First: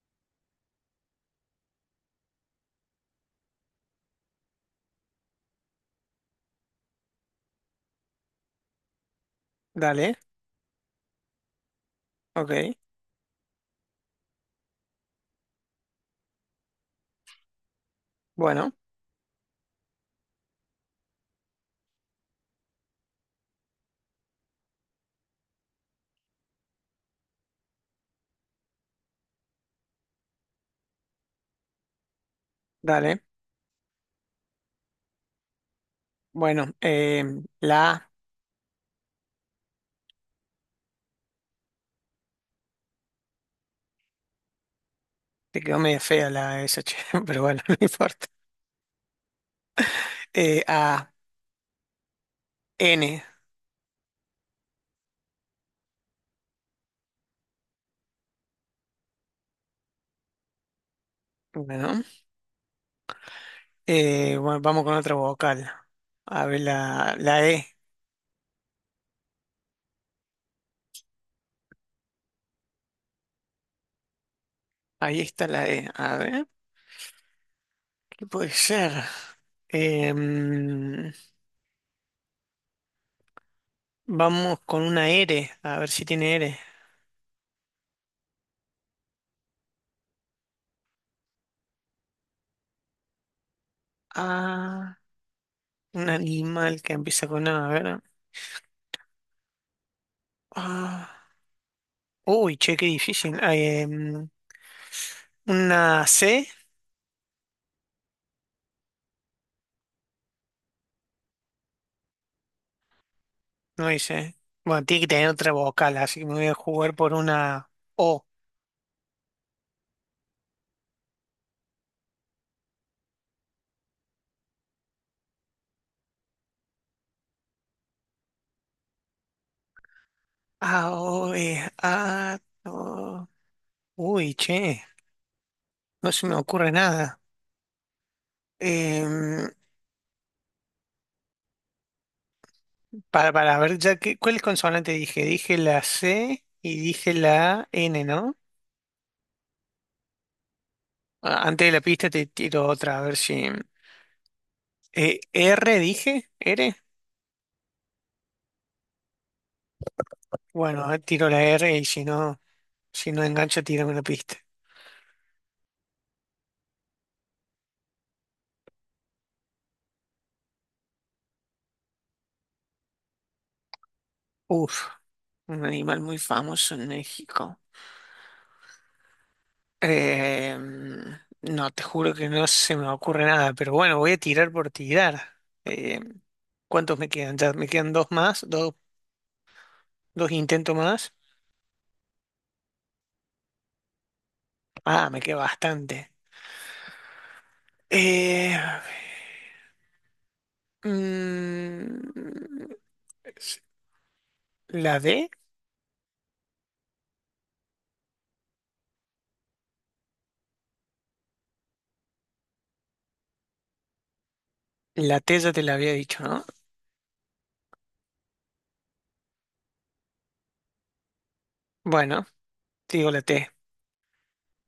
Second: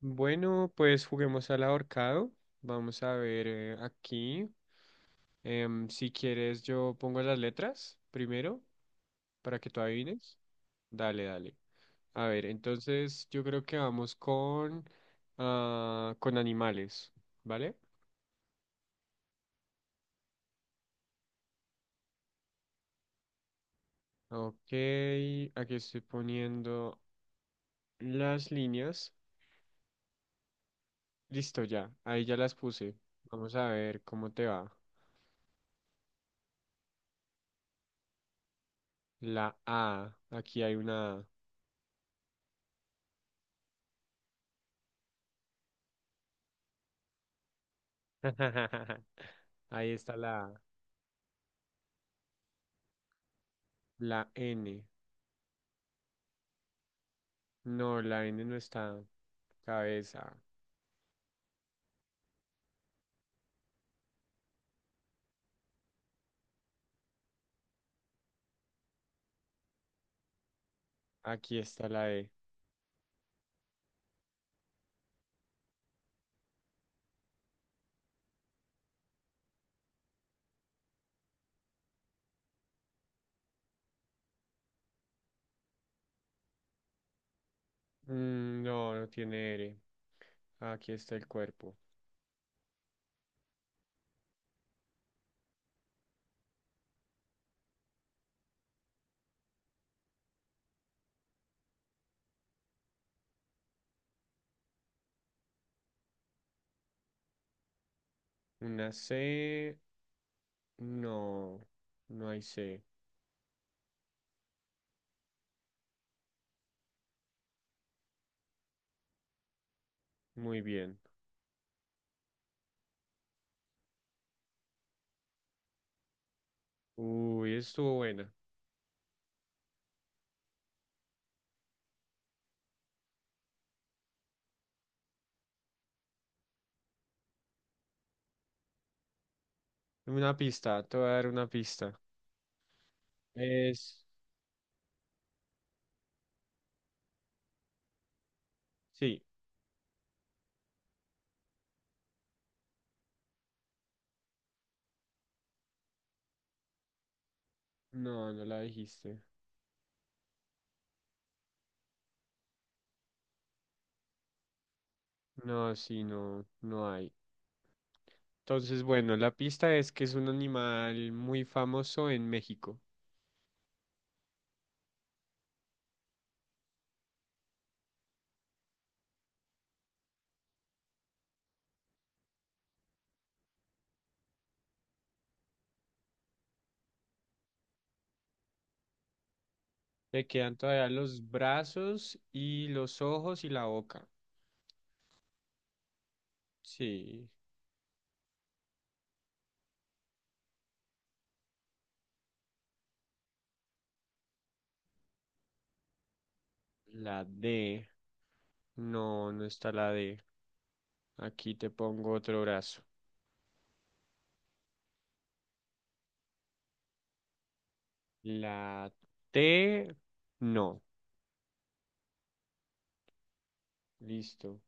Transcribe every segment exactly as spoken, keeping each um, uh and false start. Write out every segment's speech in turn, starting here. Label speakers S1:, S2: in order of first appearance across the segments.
S1: Bueno, pues juguemos al ahorcado. Vamos a ver eh, aquí. Em, si quieres, yo pongo las letras primero para que tú
S2: Dale,
S1: adivines. Dale, dale. A ver,
S2: ok.
S1: entonces yo creo que vamos con, ah, con animales, ¿vale?
S2: Bueno,
S1: Ok, aquí estoy poniendo las líneas. Listo, ya. Ahí ya las puse.
S2: dale.
S1: Vamos a ver cómo te va.
S2: Bueno, eh, la A,
S1: La A. Aquí hay una
S2: te quedó media fea la S, che, pero bueno, no importa.
S1: A. Ahí está la A.
S2: Eh, A, N.
S1: La N. No, la N no está. Cabeza.
S2: Bueno, eh, bueno, vamos con otra vocal. A ver, la, la E.
S1: Aquí está la E.
S2: Ahí está la E. A ver, ¿qué puede ser? Em, vamos con una R, a ver si tiene R.
S1: Mm, no, no tiene R. Aquí está el cuerpo.
S2: Ah, un animal que empieza con A, a ver. Ah, uy, che, qué difícil. Ah, em, una C.
S1: Una C. No, no hay C.
S2: No dice. Bueno, tiene que tener otra vocal, así que me voy a jugar por una O.
S1: Muy bien. Uy, estuvo buena.
S2: A, O, E, A, O. Uy, che, no se me ocurre nada. Em,
S1: Una pista, te voy a dar una pista.
S2: para, para, ver, ya
S1: Es...
S2: que, ¿cuál consonante dije? Dije la C y dije la N, ¿no?
S1: Sí.
S2: Ah, antes de la pista te tiro otra, a ver si... eh, ¿R dije? ¿R?
S1: No, no la dijiste.
S2: Bueno, a ver, tiro la R y si no, si no engancho, tírame la pista.
S1: No, sí, no, no hay. Entonces, bueno, la pista es que es un animal muy famoso en México.
S2: Uf, un animal muy famoso en México. Eh, no, te juro que no se me ocurre nada, pero bueno, voy a tirar por tirar. Eh, ¿cuántos me quedan? Ya me quedan dos más, dos,
S1: Le
S2: dos
S1: quedan
S2: intentos
S1: todavía
S2: más.
S1: los brazos y los ojos y la boca.
S2: Ah, me queda bastante.
S1: Sí,
S2: Eh, mm, la D,
S1: la D. No, no está la D. Aquí te pongo otro brazo.
S2: la T ya te la había dicho, ¿no?
S1: La T. No.
S2: Bueno, te digo la T.
S1: Listo.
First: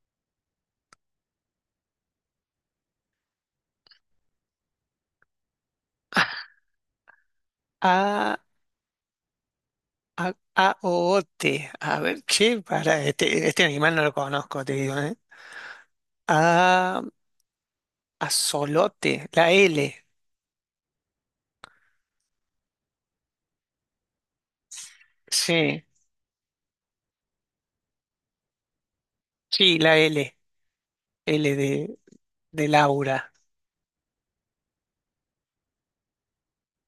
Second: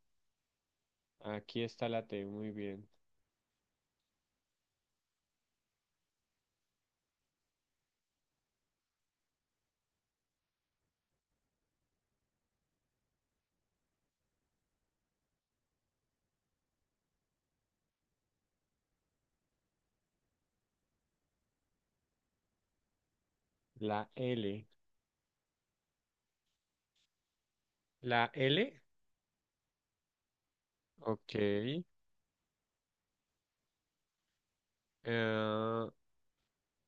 S1: Aquí está la T. Muy bien.
S2: A, A, A, O, O, T. A ver, che, para, este, este animal no lo conozco, te digo, ¿eh? A, azolote, la L.
S1: La L.
S2: Sí,
S1: La L.
S2: sí, la L,
S1: Ok.
S2: L
S1: Eh,
S2: de, de Laura.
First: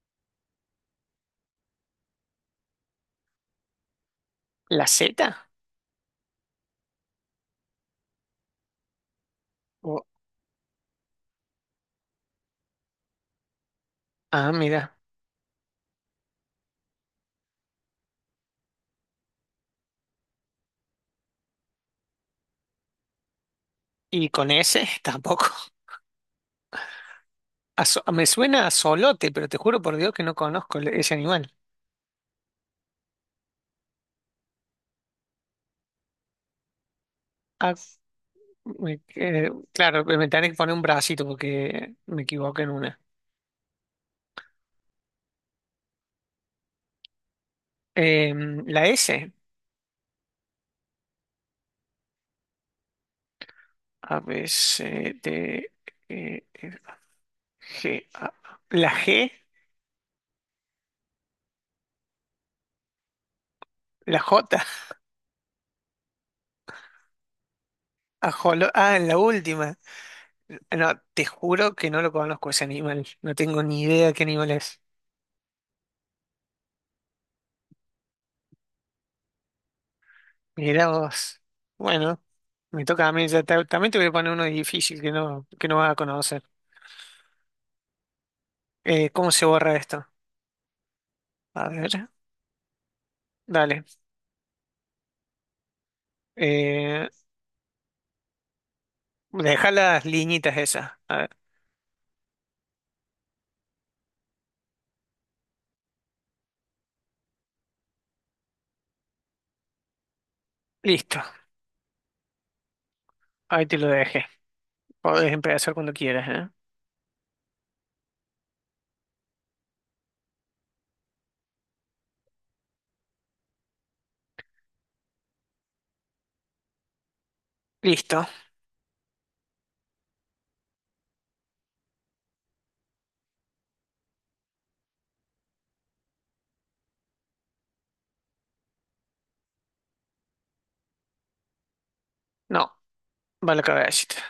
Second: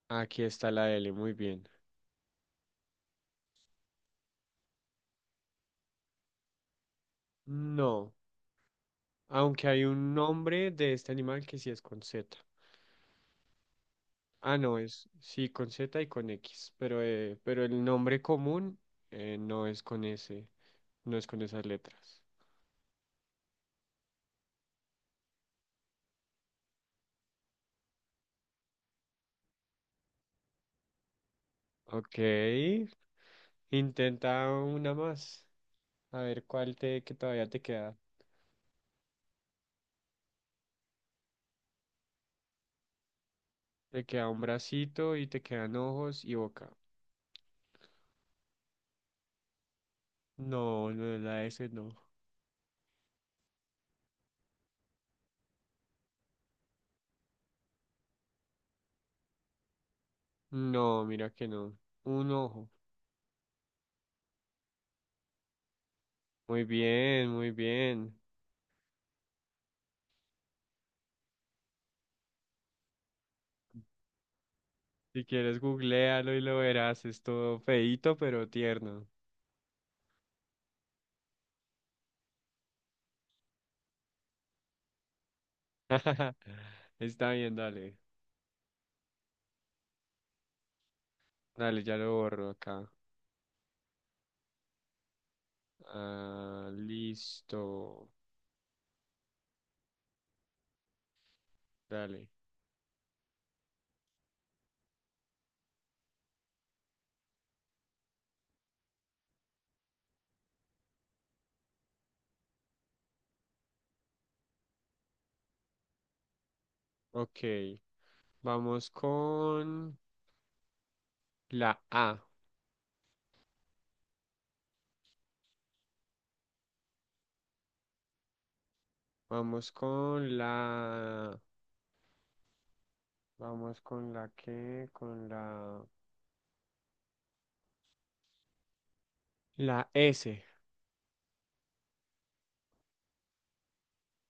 S1: Aquí está la L. Muy bien.
S2: ¿La Z?
S1: No. Aunque hay
S2: O-
S1: un nombre de este animal que sí es con Z.
S2: ah,
S1: Ah, no,
S2: mira.
S1: es sí con Z y con X, pero, eh, pero el nombre común eh, no es con ese, no es con esas letras.
S2: ¿Y con S? Tampoco. A so- me suena a solote, pero te juro por Dios que no conozco el- ese animal.
S1: Ok, intenta una más. A ver cuál te que todavía te
S2: Ah,
S1: queda.
S2: me- eh, claro, me tenés que poner un bracito porque me equivoqué en una.
S1: Te queda un bracito y te quedan ojos y boca.
S2: Em, la S.
S1: No, no es la S, no.
S2: A, B, C, D, E, F, G, A. La G,
S1: No, mira que no. Un ojo.
S2: la J.
S1: Muy bien, muy bien.
S2: ajolo- ah, en la última. No, te juro que no lo conozco ese animal. No tengo ni idea qué animal es.
S1: Si quieres, googlealo y lo verás. Es todo feíto, pero tierno.
S2: Mirá vos. Bueno, me toca a mí. Ya te- también te voy a poner uno difícil que no, que no vas a conocer.
S1: Está bien, dale.
S2: Eh, ¿cómo se borra esto? A
S1: Dale,
S2: ver,
S1: ya lo borro acá.
S2: dale.
S1: Ah,
S2: Eh,
S1: listo.
S2: deja las liñitas esas. A ver,
S1: Dale.
S2: listo. Ahí te lo dejé. Podés empezar cuando quieras, ¿eh?
S1: Ok. Vamos con la A.
S2: Listo.
S1: Vamos con la... Vamos con la que Con la... La S.
S2: No, va la cabecita.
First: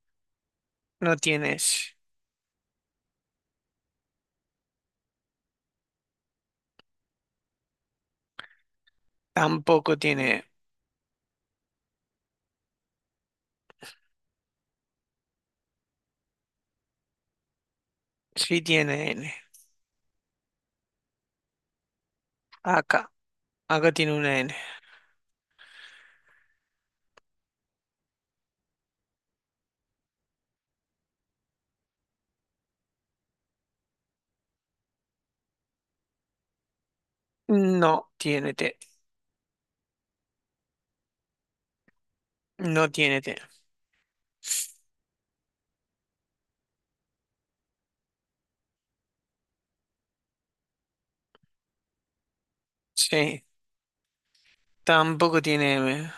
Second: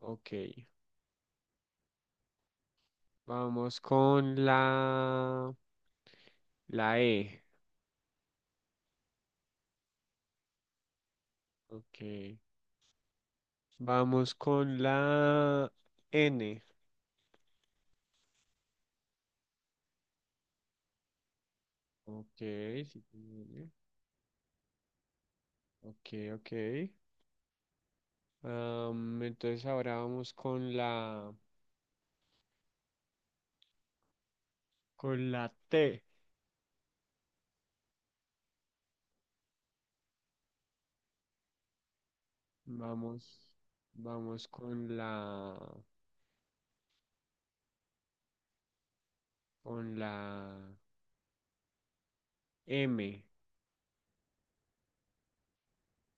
S1: Ok.
S2: No tienes.
S1: Vamos con la... La E.
S2: Tampoco tiene. E.
S1: Ok. Vamos con la N.
S2: Sí tiene N.
S1: Ok. Sí,
S2: Acá.
S1: tiene N.
S2: Acá tiene una N.
S1: Ok, ok. Am, entonces ahora vamos con la con la T.
S2: No tiene T. No tiene T.
S1: Vamos, vamos con la con la M.
S2: Sí, tampoco tiene M.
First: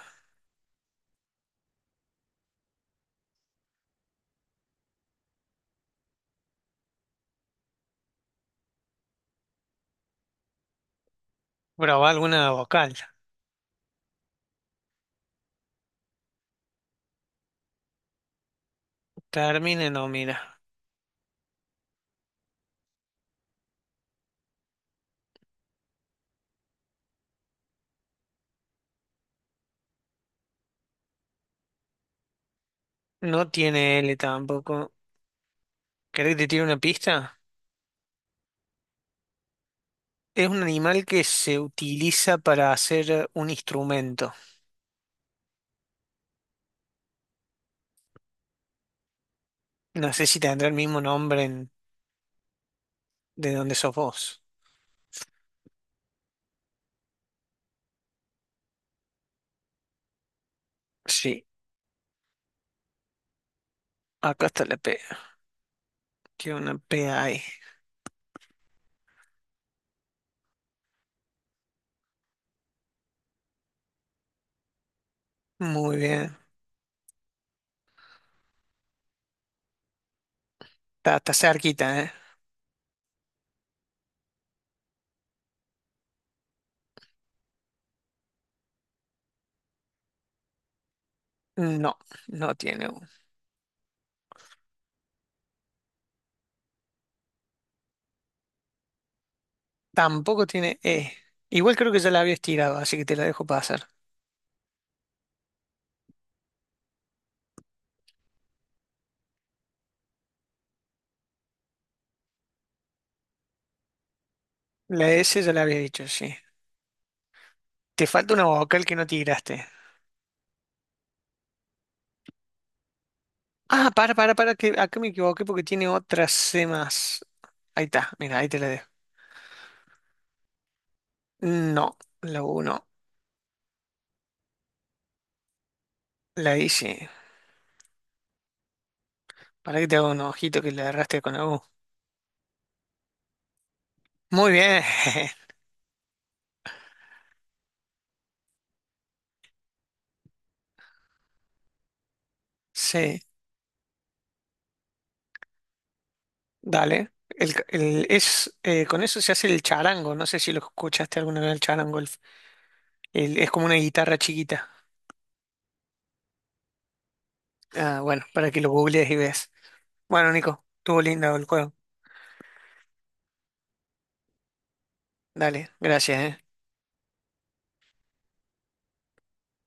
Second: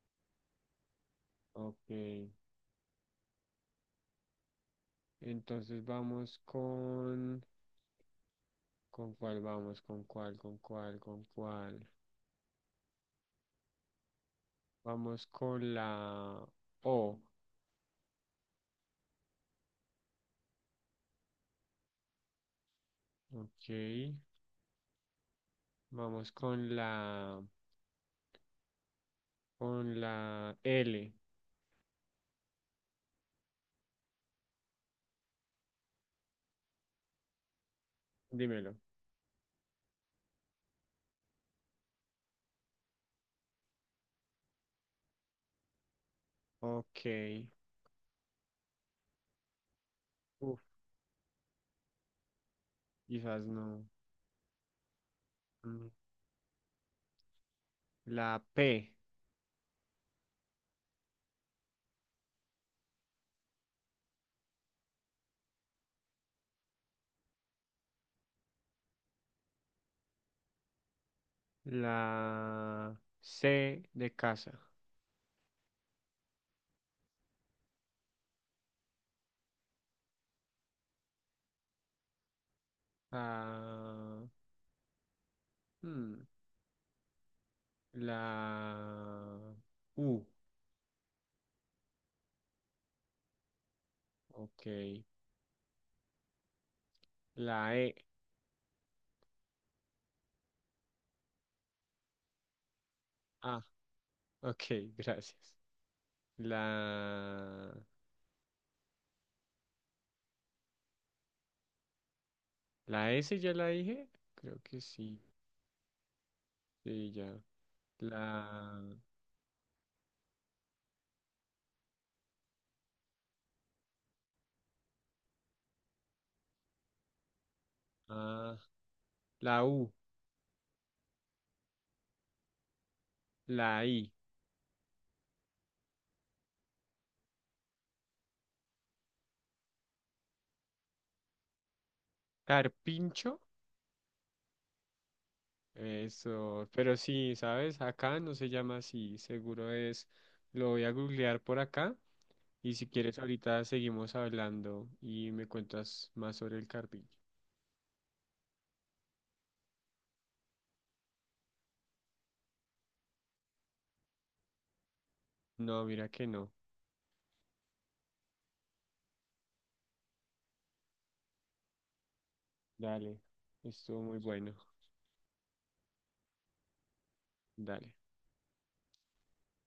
S1: Ok. Entonces vamos con con cuál vamos, con cuál, con cuál, con cuál.
S2: Bravo, alguna vocal.
S1: Vamos con la O.
S2: Termine, no, mira.
S1: Ok. Vamos con la con la L.
S2: No tiene L tampoco. ¿Querés que te tire una pista?
S1: Dímelo.
S2: Es un animal que se utiliza para hacer un instrumento.
S1: Ok.
S2: No sé si
S1: Uf,
S2: tendrá el mismo nombre en-
S1: quizás
S2: de donde
S1: no.
S2: sos vos.
S1: Mm, la P.
S2: Sí, acá está la P. Tiene una P ahí.
S1: La C de casa.
S2: Muy bien. Está, está cerquita, ¿eh?
S1: Ah, hmm, la U.
S2: No, no tiene U.
S1: Ok. La E.
S2: Tampoco tiene E. Igual creo que ya la había estirado, así que te la dejo
S1: Ah,
S2: pasar.
S1: ok, gracias. La, la S ya la dije. Creo que
S2: La
S1: sí.
S2: S ya la habías dicho, sí.
S1: Sí, ya.
S2: Te falta una vocal que
S1: La,
S2: no tiraste. Ah, para, para, para, que acá me equivoqué porque tiene otras C más. Ahí está, mira, ahí
S1: ah,
S2: te la dejo.
S1: la U.
S2: No, la U no.
S1: La I.
S2: La I sí. Para que te haga un ojito que le agarraste con la U.
S1: Carpincho.
S2: Muy bien.
S1: Eso. Pero sí, ¿sabes? Acá no se llama así. Seguro es. Lo voy a googlear por acá. Y si quieres,
S2: Sí,
S1: ahorita seguimos hablando y me cuentas más sobre el carpincho.
S2: dale. El, el- es, eh, con eso se hace el charango. No sé si lo escuchaste alguna vez el charango. el- el- es como una guitarra chiquita.
S1: No, mira que no.
S2: Ah, bueno, para que lo googlees y veas. Bueno, Nico, estuvo lindo el juego.
S1: Dale, estuvo muy bueno.
S2: Dale, gracias, eh.
S1: Dale.